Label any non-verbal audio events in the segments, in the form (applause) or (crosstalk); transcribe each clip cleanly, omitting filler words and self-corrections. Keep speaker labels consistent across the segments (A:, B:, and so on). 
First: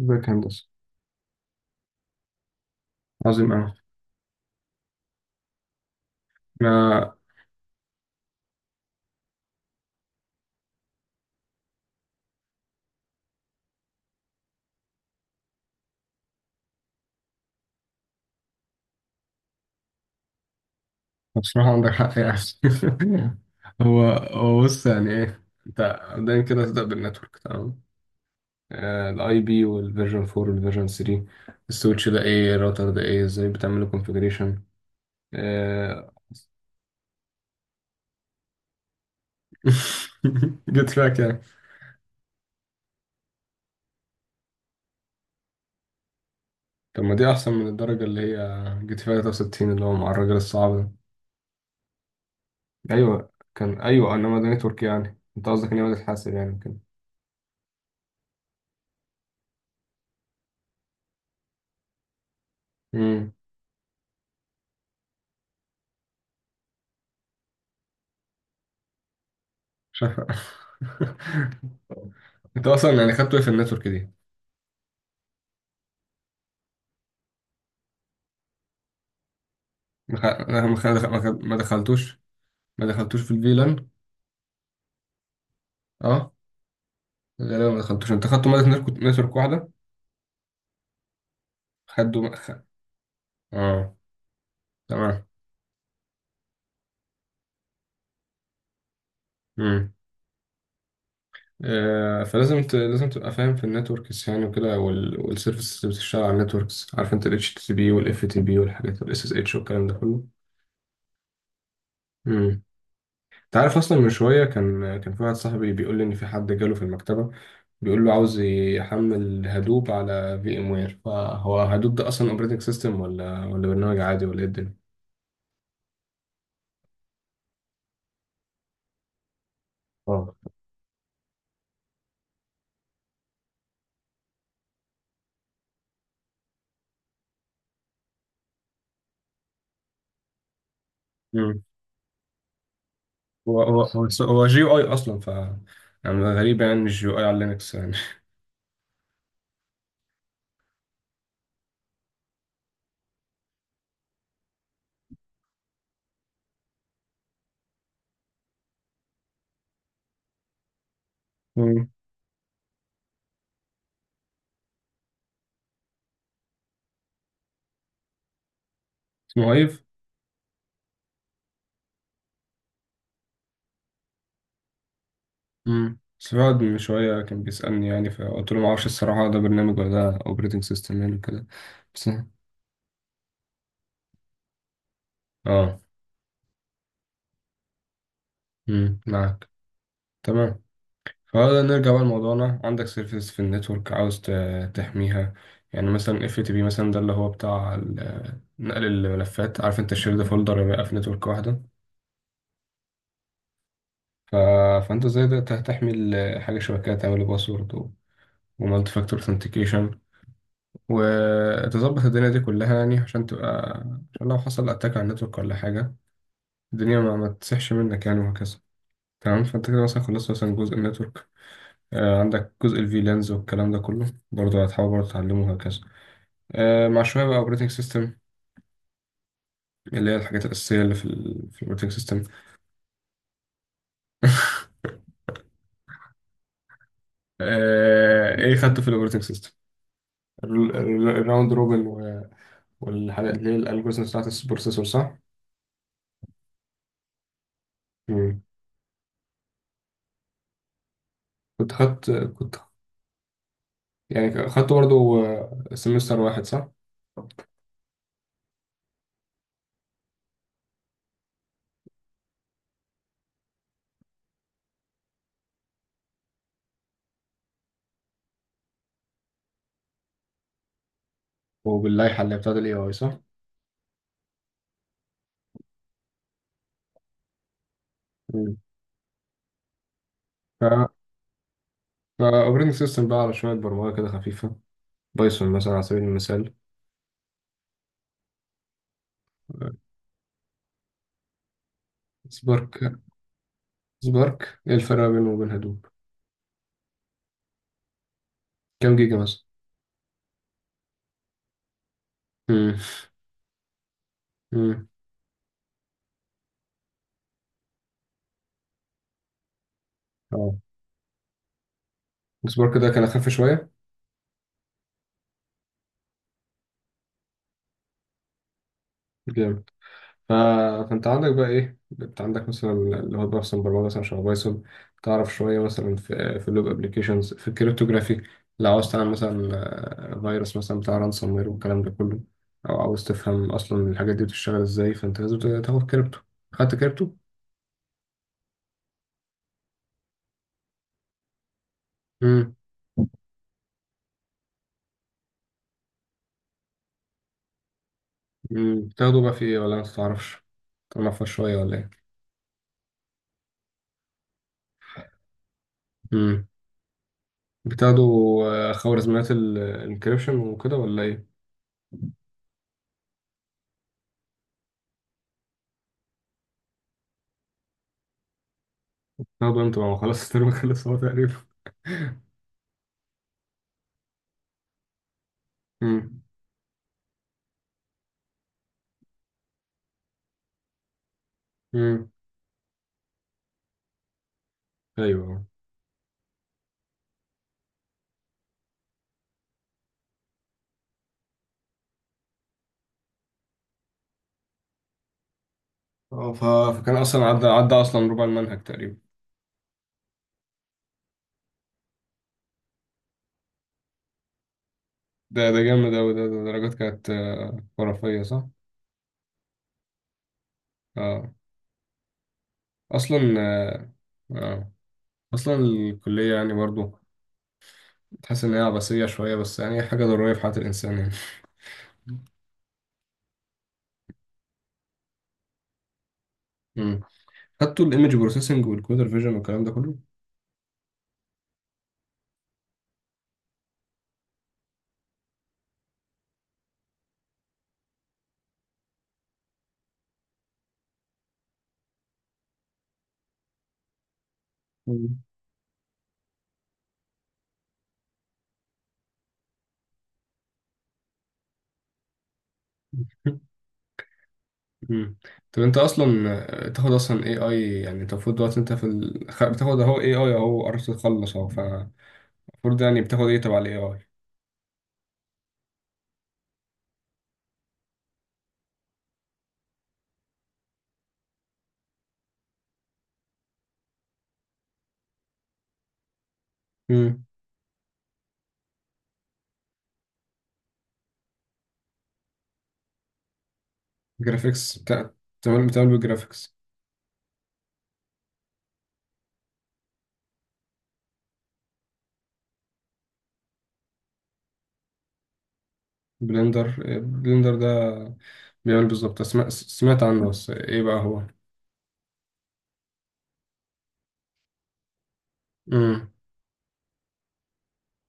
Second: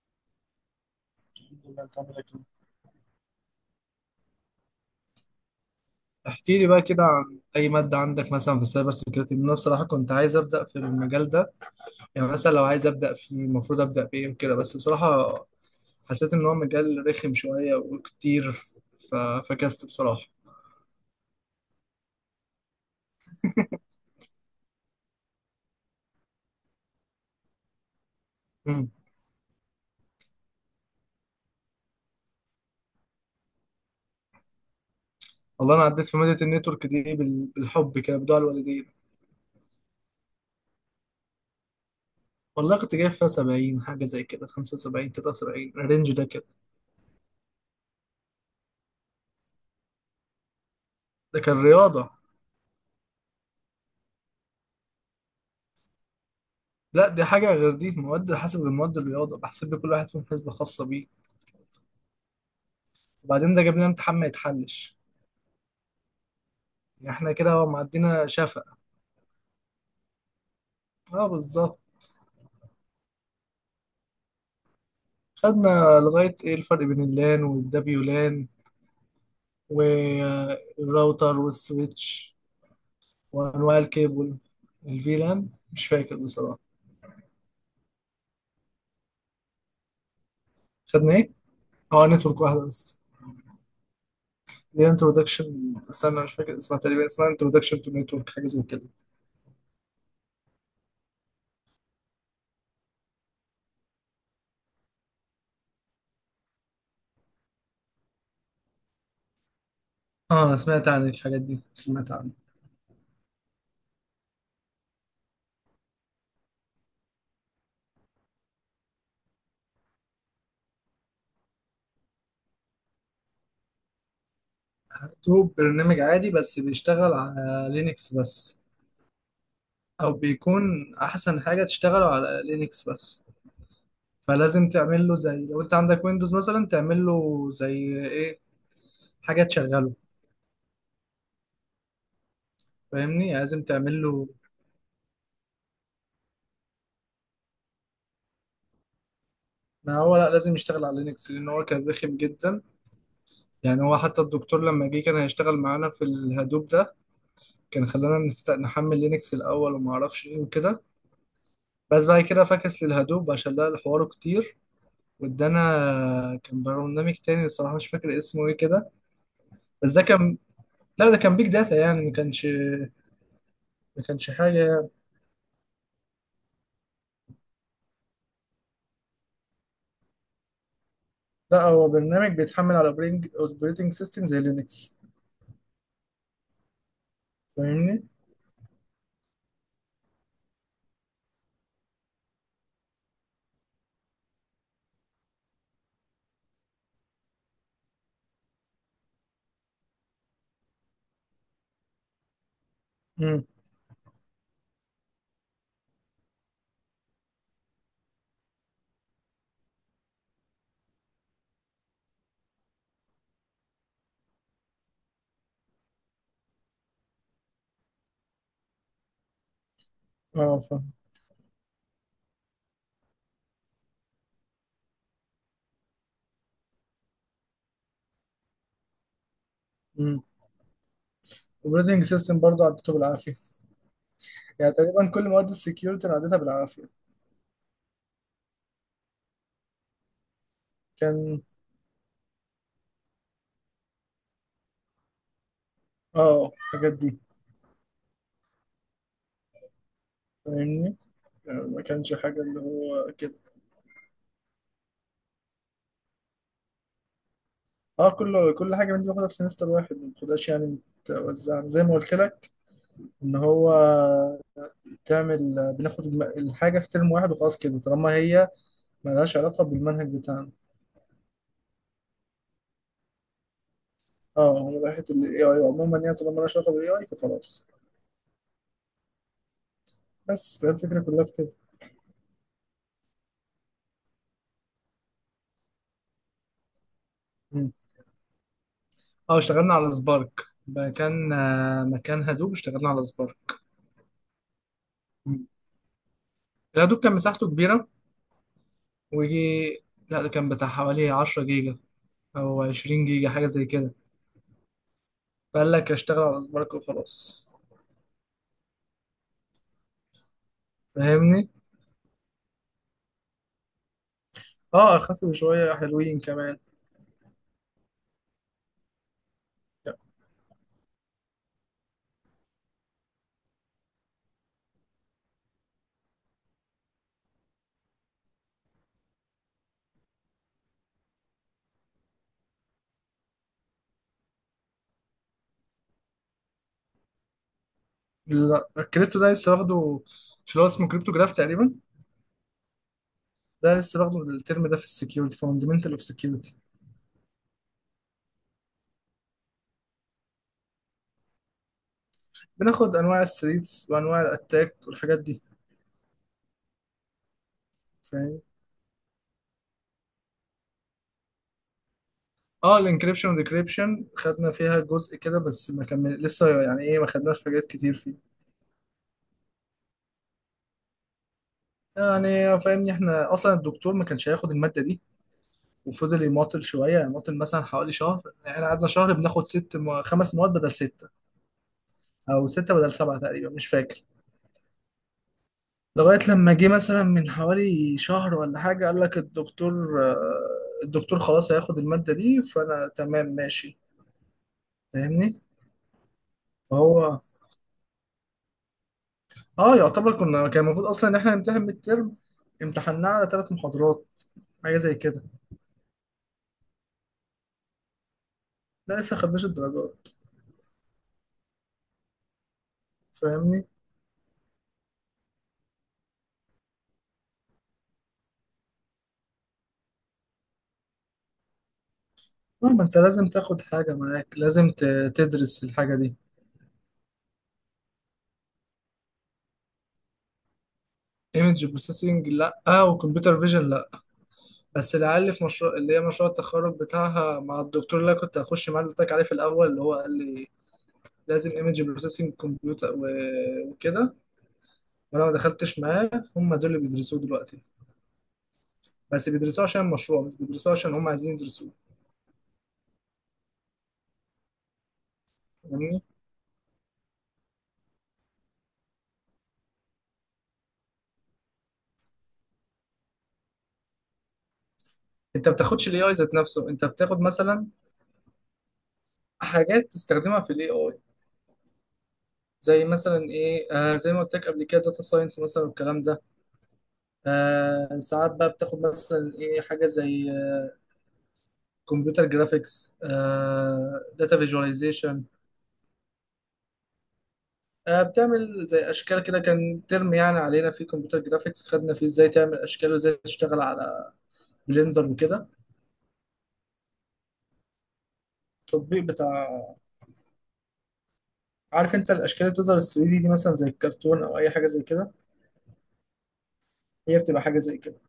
A: ازيك يا هندسة؟
B: الله يخليك لك.
A: عظيم أوي.
B: احكي لي بقى كده
A: ما
B: عن اي ماده عندك مثلا في السايبر سيكيورتي، لأن انا بصراحه كنت عايز ابدا في المجال ده. يعني مثلا لو عايز ابدا فيه المفروض ابدا بايه وكده، بس بصراحه حسيت ان هو مجال رخم شويه وكتير. ف- فكست بصراحه.
A: بصراحة عندك حق يعني. (laughs) هو بص، يعني إيه أنت. دايما كده تبدأ بالنتورك، تمام.
B: مم.
A: الاي بي والفيرجن 4 والفيرجن 3. السويتش ده ايه؟ الراوتر ده ايه؟ ازاي بتعمل كونفيجريشن؟ (laughs)
B: والله انا عديت في ماده النتورك دي بالحب كده بدعاء الوالدين.
A: جيت فيها كام؟
B: والله كنت جايب فيها 70 حاجه زي كده، 75، 79، الرينج ده كده.
A: طب ما دي احسن من الدرجه اللي هي جيت فيها 63 اللي هو مع الراجل الصعب.
B: ده كان رياضه.
A: ده ايوه كان، ايوه انما ده نتورك. يعني انت قصدك ان هو بتتحاسب يعني كده.
B: لا دي حاجه غير، دي مواد حسب المواد، الرياضه بحسب لكل واحد فيهم حسبه خاصه بيه.
A: امم.
B: وبعدين ده جاب لنا امتحان ما يتحلش، يعني احنا كده معدينا شفق. اه
A: (laughs)
B: بالظبط.
A: انت اصلا يعني خدته ايه في النتورك دي؟
B: خدنا لغاية ايه الفرق بين اللان والدبيولان، والراوتر
A: ما دخلتوش.
B: والسويتش،
A: ما دخلتوش في
B: وانواع
A: الفيلان.
B: الكيبل. الفيلان مش فاكر
A: اه.
B: بصراحة.
A: غالبا ما دخلتوش. انت خدته مادة نتورك واحدة.
B: خدنا ايه؟ اه
A: خدوا
B: نتورك
A: خ...
B: واحدة بس.
A: اه،
B: دي
A: تمام.
B: انترودكشن، استنى مش فاكر اسمها، تقريبا اسمها انترودكشن تو نتورك حاجة زي كده.
A: امم. فلازم لازم تبقى فاهم في النتوركس يعني وكده، والسيرفيسز اللي بتشتغل على النتوركس. عارف انت ال HTTP وال FTP والحاجات وال SSH والكلام ده كله.
B: اه انا سمعت عن الحاجات دي، سمعت عنها.
A: انت عارف اصلا، من شويه كان في واحد صاحبي بيقول لي ان في حد جاله في المكتبه، بيقول له عاوز يحمل هدوب على في ام وير. فهو هدوب ده اصلا اوبريتنج سيستم ولا برنامج عادي ولا ايه الدنيا؟
B: مكتوب برنامج عادي بس بيشتغل على لينكس بس، او
A: اه.
B: بيكون احسن حاجه تشتغله على لينكس بس. فلازم تعمل له زي، لو انت عندك ويندوز مثلا تعمل له زي ايه، حاجه تشغله.
A: مم.
B: فاهمني يعني
A: هو
B: لازم
A: هو
B: تعمل
A: هو
B: له.
A: هو جي يو اي اصلا، يعني غريب يعني، مش جي يو اي على لينكس يعني.
B: ما هو لا لازم يشتغل على لينكس لان هو كان رخم جدا. يعني هو حتى الدكتور لما جه كان هيشتغل معانا في الهدوب ده، كان خلانا نفتح نحمل لينكس الاول وما اعرفش ايه وكده.
A: مم.
B: بس بعد كده فكس للهدوب عشان لقى الحوار كتير وادانا. كان برنامج تاني الصراحه مش فاكر اسمه ايه كده.
A: اسمه ايف.
B: بس ده كان، لا ده كان بيج داتا يعني ما كانش حاجة.
A: سعاد من شويه كان بيسالني، يعني فقلت له ما اعرفش الصراحه ده برنامج ولا ده اوبريتنج سيستم يعني كده.
B: لا هو
A: بس.
B: برنامج بيتحمل على اوبريتنج سيستم زي لينكس.
A: اه.
B: فاهمني؟
A: معاك، تمام. فهذا نرجع بقى لموضوعنا. عندك سيرفيس في النتورك عاوز تحميها. يعني مثلا اف تي بي مثلا، ده اللي هو بتاع نقل الملفات. عارف انت الشير ده، فولدر بقى في نتورك واحده.
B: امم.
A: ف... فانت ازاي ده تحمي حاجه شبكيه؟ تعمل باسورد ومالتي فاكتور اثنتيكيشن، وتظبط الدنيا دي كلها يعني عشان تبقى، عشان لو حصل اتاك على النتورك ولا حاجه الدنيا ما تسحش منك يعني، وهكذا. تمام. فانت كده مثلا خلصت مثلا
B: اه
A: جزء
B: فاهم.
A: النتورك. عندك جزء الفي لانز والكلام ده كله برضه، هتحاول برضه تعلمه وهكذا. مع شوية بقى اوبريتنج سيستم، اللي هي
B: امم.
A: الحاجات الأساسية اللي في ال في الاوبريتنج
B: اوبريتنج
A: سيستم.
B: سيستم برضه عديته بالعافية، يعني تقريبا كل مواد السكيورتي انا عديتها بالعافية.
A: ايه خدته في الاوبريتنج سيستم؟
B: كان
A: الراوند روبن والحاجات اللي هي الالجوريزم بتاعت البروسيسور، صح؟
B: اه الحاجات دي.
A: مم.
B: فاهمني؟ يعني ما كانش حاجة
A: كنت
B: اللي هو كده.
A: يعني خدته برضه سمستر واحد، صح؟
B: اه كل حاجة من دي باخدها في سمستر واحد ما باخدهاش، يعني متوزعة زي ما قلت لك ان هو تعمل بناخد الحاجة في ترم واحد وخلاص كده طالما هي ملهاش علاقة بالمنهج بتاعنا.
A: وباللائحة اللي بتاعت الاي اي، صح؟
B: اه هي راحت ال AI عموما يعني طالما لها علاقة بال AI فخلاص.
A: مم.
B: بس فهي
A: ف
B: الفكرة كلها في كده.
A: فاوبريتنج سيستم بقى على شوية برمجة كده خفيفة، بايثون مثلا على سبيل المثال.
B: مم. اه اشتغلنا على سبارك، مكان آه، مكان هدوب
A: سبارك.
B: اشتغلنا على سبارك.
A: سبارك ايه الفرق بينه
B: مم.
A: وبين هدوب؟
B: الهدوب كان مساحته كبيرة.
A: كام جيجا مثلا؟
B: ويجي، لا ده كان بتاع حوالي 10 جيجا أو
A: مم.
B: 20 جيجا حاجة زي كده. فقال لك أشتغل على سبارك وخلاص.
A: مم.
B: فاهمني؟
A: السبارك ده كان اخف شويه.
B: اه اخف شوية، حلوين كمان.
A: جامد. ف... فانت عندك بقى ايه؟ انت عندك مثلا اللي هو بايثون، برمجه مثلا شبه بايثون. تعرف شويه مثلا في اللوب ابلكيشنز، في الكريptography. لو عاوز تعمل مثلا، فيروس مثلا بتاع رانسوم وير والكلام ده كله، او عاوز تفهم اصلا الحاجات دي بتشتغل ازاي، فانت لازم تاخد كريبتو. خدت كريبتو؟
B: لا، الكريبتو ده لسه واخده، مش اللي هو اسمه كريبتو جراف تقريبا.
A: امم.
B: ده لسه واخده الترم ده في السكيورتي فاندمنتال اوف.
A: بتاخده بقى في ايه ولا ما تعرفش؟ تعرفها شويه ولا ايه؟
B: بناخد انواع الثريتس وانواع الاتاك والحاجات دي.
A: امم. بتاخده.
B: فاهم.
A: خوارزميات الانكريبشن وكده ولا ايه؟
B: اه الانكريبشن والديكريبشن خدنا فيها جزء كده، بس ما كمل لسه يعني ايه ما خدناش حاجات كتير فيه.
A: برضه انت ما خلاص (laughs) الترم خلص هو تقريبا. (laughs)
B: يعني فاهمني احنا اصلا الدكتور ما كانش هياخد الماده دي،
A: امم.
B: وفضل يماطل شويه يعني يماطل مثلا حوالي شهر. احنا قعدنا شهر بناخد خمس مواد بدل سته،
A: امم.
B: او سته بدل سبعه تقريبا مش فاكر.
A: ايوه.
B: لغايه لما جه مثلا من حوالي شهر ولا حاجه قال لك الدكتور آه، الدكتور خلاص هياخد الماده دي. فانا تمام ماشي. فاهمني.
A: اه. فكان
B: فهو
A: اصلا عدى اصلا ربع المنهج تقريبا.
B: اه يعتبر كنا، كان المفروض اصلا ان احنا نمتحن ميد ترم، امتحناه على 3 محاضرات حاجه زي كده.
A: ده جامد اوي، ده درجات كانت خرافيه، صح؟
B: لا لسه خدناش الدرجات.
A: اه. اصلا
B: فاهمني.
A: آه آه. اصلا الكليه يعني برضو، تحس ان هي عبثيه شويه، بس يعني هي حاجه ضروريه في حياه الانسان يعني.
B: اه ما انت لازم تاخد حاجه معاك، لازم تدرس الحاجه دي.
A: امم. خدتوا الايمج بروسيسنج والكمبيوتر فيجن والكلام ده كله؟
B: ايمج بروسيسنج لا، آه وكمبيوتر فيجن لا. بس العيال اللي في مشروع، اللي هي مشروع التخرج بتاعها مع الدكتور اللي أنا كنت هخش معاه، اللي قلت لك عليه في الاول، اللي هو قال لي لازم ايمج بروسيسنج كمبيوتر وكده.
A: مم.
B: وانا ما دخلتش معاه. هم دول اللي بيدرسوه دلوقتي، بس بيدرسوه عشان المشروع مش بيدرسوه عشان هم عايزين يدرسوه.
A: (laughs) مم. طب انت
B: فاهمني؟
A: اصلا، تاخد اصلا اي اي، يعني انت المفروض دلوقتي انت في بتاخد اهو اي اي اهو، قربت تخلص اهو، فالمفروض يعني بتاخد ايه تبع الاي اي؟
B: انت ما بتاخدش الاي اي ذات نفسه، انت بتاخد مثلا حاجات تستخدمها في الاي اي. زي مثلا ايه آه زي ما قلت لك قبل كده داتا ساينس مثلا والكلام ده.
A: امم.
B: آه ساعات بقى بتاخد مثلا ايه، حاجه زي كمبيوتر جرافيكس، داتا
A: جرافيكس بتاع.
B: فيجواليزيشن.
A: بتعمل بالجرافيكس؟
B: بتعمل زي اشكال كده، كان ترم يعني علينا في كمبيوتر جرافيكس خدنا فيه ازاي تعمل اشكال وازاي تشتغل على بلندر وكده.
A: بلندر. بلندر ده بيعمل
B: التطبيق
A: بالظبط؟
B: بتاع.
A: سمعت عنه، بس ايه بقى هو؟
B: عارف انت الاشكال اللي بتظهر ال 3D دي دي مثلا زي الكرتون او اي حاجه زي كده،
A: امم.
B: هي بتبقى حاجه زي كده.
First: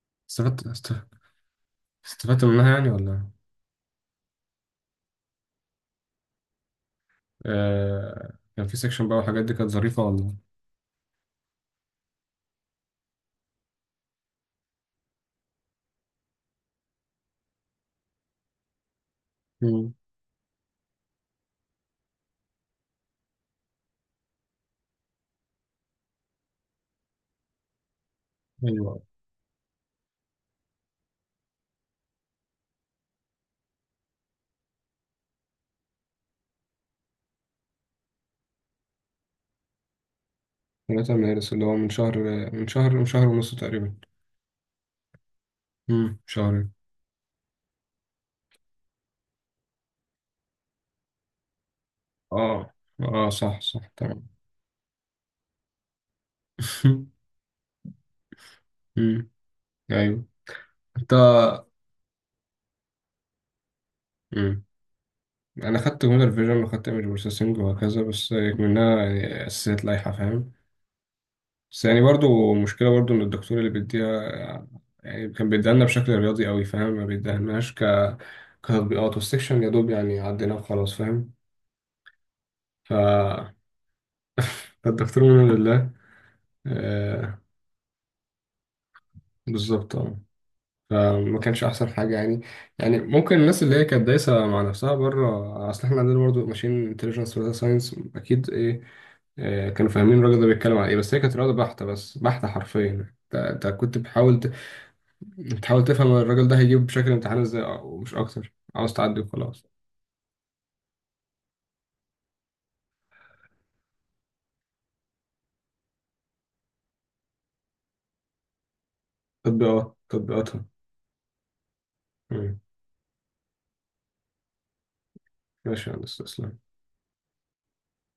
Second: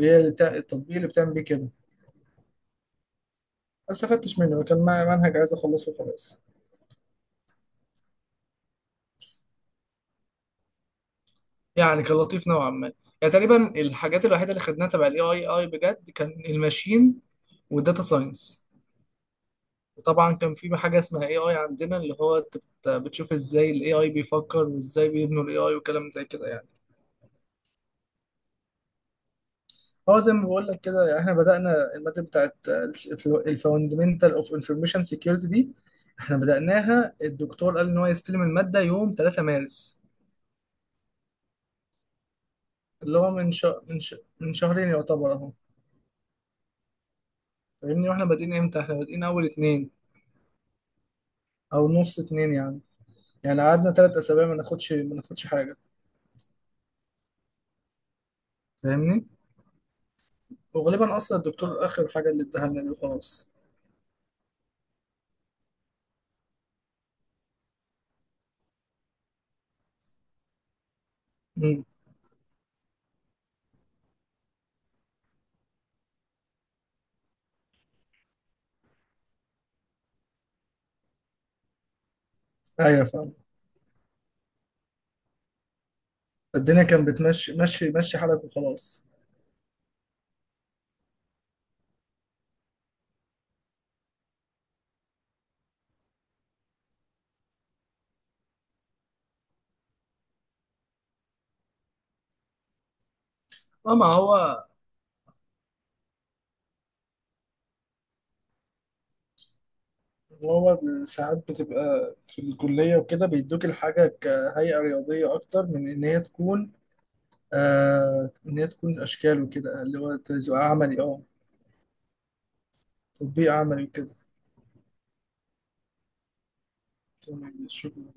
B: هي
A: استفدت است-
B: التطبيق اللي بتعمل بيه كده، ما
A: استفدت منها يعني ولا؟
B: استفدتش منه، كان منهج عايز اخلصه وخلاص.
A: كان في سيكشن بقى والحاجات دي كانت ظريفة ولا؟
B: يعني كان لطيف نوعا ما. يعني تقريبا الحاجات الوحيده اللي خدناها تبع الاي اي اي بجد كان الماشين والداتا ساينس.
A: امم.
B: وطبعا كان في حاجه اسمها اي اي عندنا اللي هو انت بتشوف ازاي الاي اي بيفكر وازاي بيبنوا الاي اي وكلام زي كده يعني.
A: ايوه.
B: هو زي ما بقول لك كده، يعني احنا بدأنا المادة بتاعت الفاندمنتال اوف انفورميشن سيكيورتي دي، احنا بدأناها الدكتور قال ان هو يستلم المادة يوم 3 مارس.
A: ثلاثة مدارس اللي هو من شهر. من
B: اللي
A: شهر
B: هو من
A: ونص
B: شهر
A: تقريبا.
B: من شهرين يعتبر اهو.
A: شهر.
B: فاهمني. واحنا بادئين امتى؟ احنا بادئين اول اتنين او نص اتنين
A: اه.
B: يعني.
A: اه، صح
B: يعني
A: صح
B: قعدنا تلات
A: تمام.
B: اسابيع ما ناخدش حاجه.
A: (laughs)
B: فاهمني.
A: أمم. ايوه. انت.
B: وغالبا اصلا الدكتور اخر حاجه اللي اداها لنا دي وخلاص.
A: أمم. انا خدت كمبيوتر فيجن وخدت ايمج بروسيسنج وهكذا، بس منها يعني اساسيات لائحه، فاهم. بس
B: امم.
A: يعني برضو مشكله برضو ان الدكتور اللي بيديها، يعني كان بيديها لنا بشكل رياضي قوي فاهم، ما بيديهالناش كتطبيقات، والسكشن يا دوب يعني عدينا وخلاص، فاهم. ف
B: ايوه فاهم.
A: (laughs) فالدكتور من لله.
B: الدنيا كانت
A: آه،
B: بتمشي مشي مشي حالك وخلاص.
A: بالظبط، اه. فما كانش احسن حاجه يعني. يعني ممكن الناس اللي هي كانت دايسه مع نفسها بره، اصل احنا عندنا برضه ماشين انتليجنس وداتا ساينس اكيد. ايه، كانوا فاهمين الراجل ده بيتكلم عن ايه، بس هي كانت رياضه بحته، بس بحته حرفيا. أنت
B: اه
A: كنت
B: ما
A: بتحاول
B: هو
A: بتحاول تفهم الراجل ده هيجيب بشكل امتحان ازاي، ومش اكتر عاوز تعدي وخلاص.
B: هو ساعات بتبقى في الكليه وكده بيدوك الحاجه كهيئه رياضيه اكتر من ان هي تكون آه ان هي تكون اشكال وكده اللي هو
A: تطبيقاتها.
B: تبقى عملي اه،
A: مم.
B: تطبيق عملي وكده.
A: ماشي يا هندسة، تسلم.
B: تمام شكرا.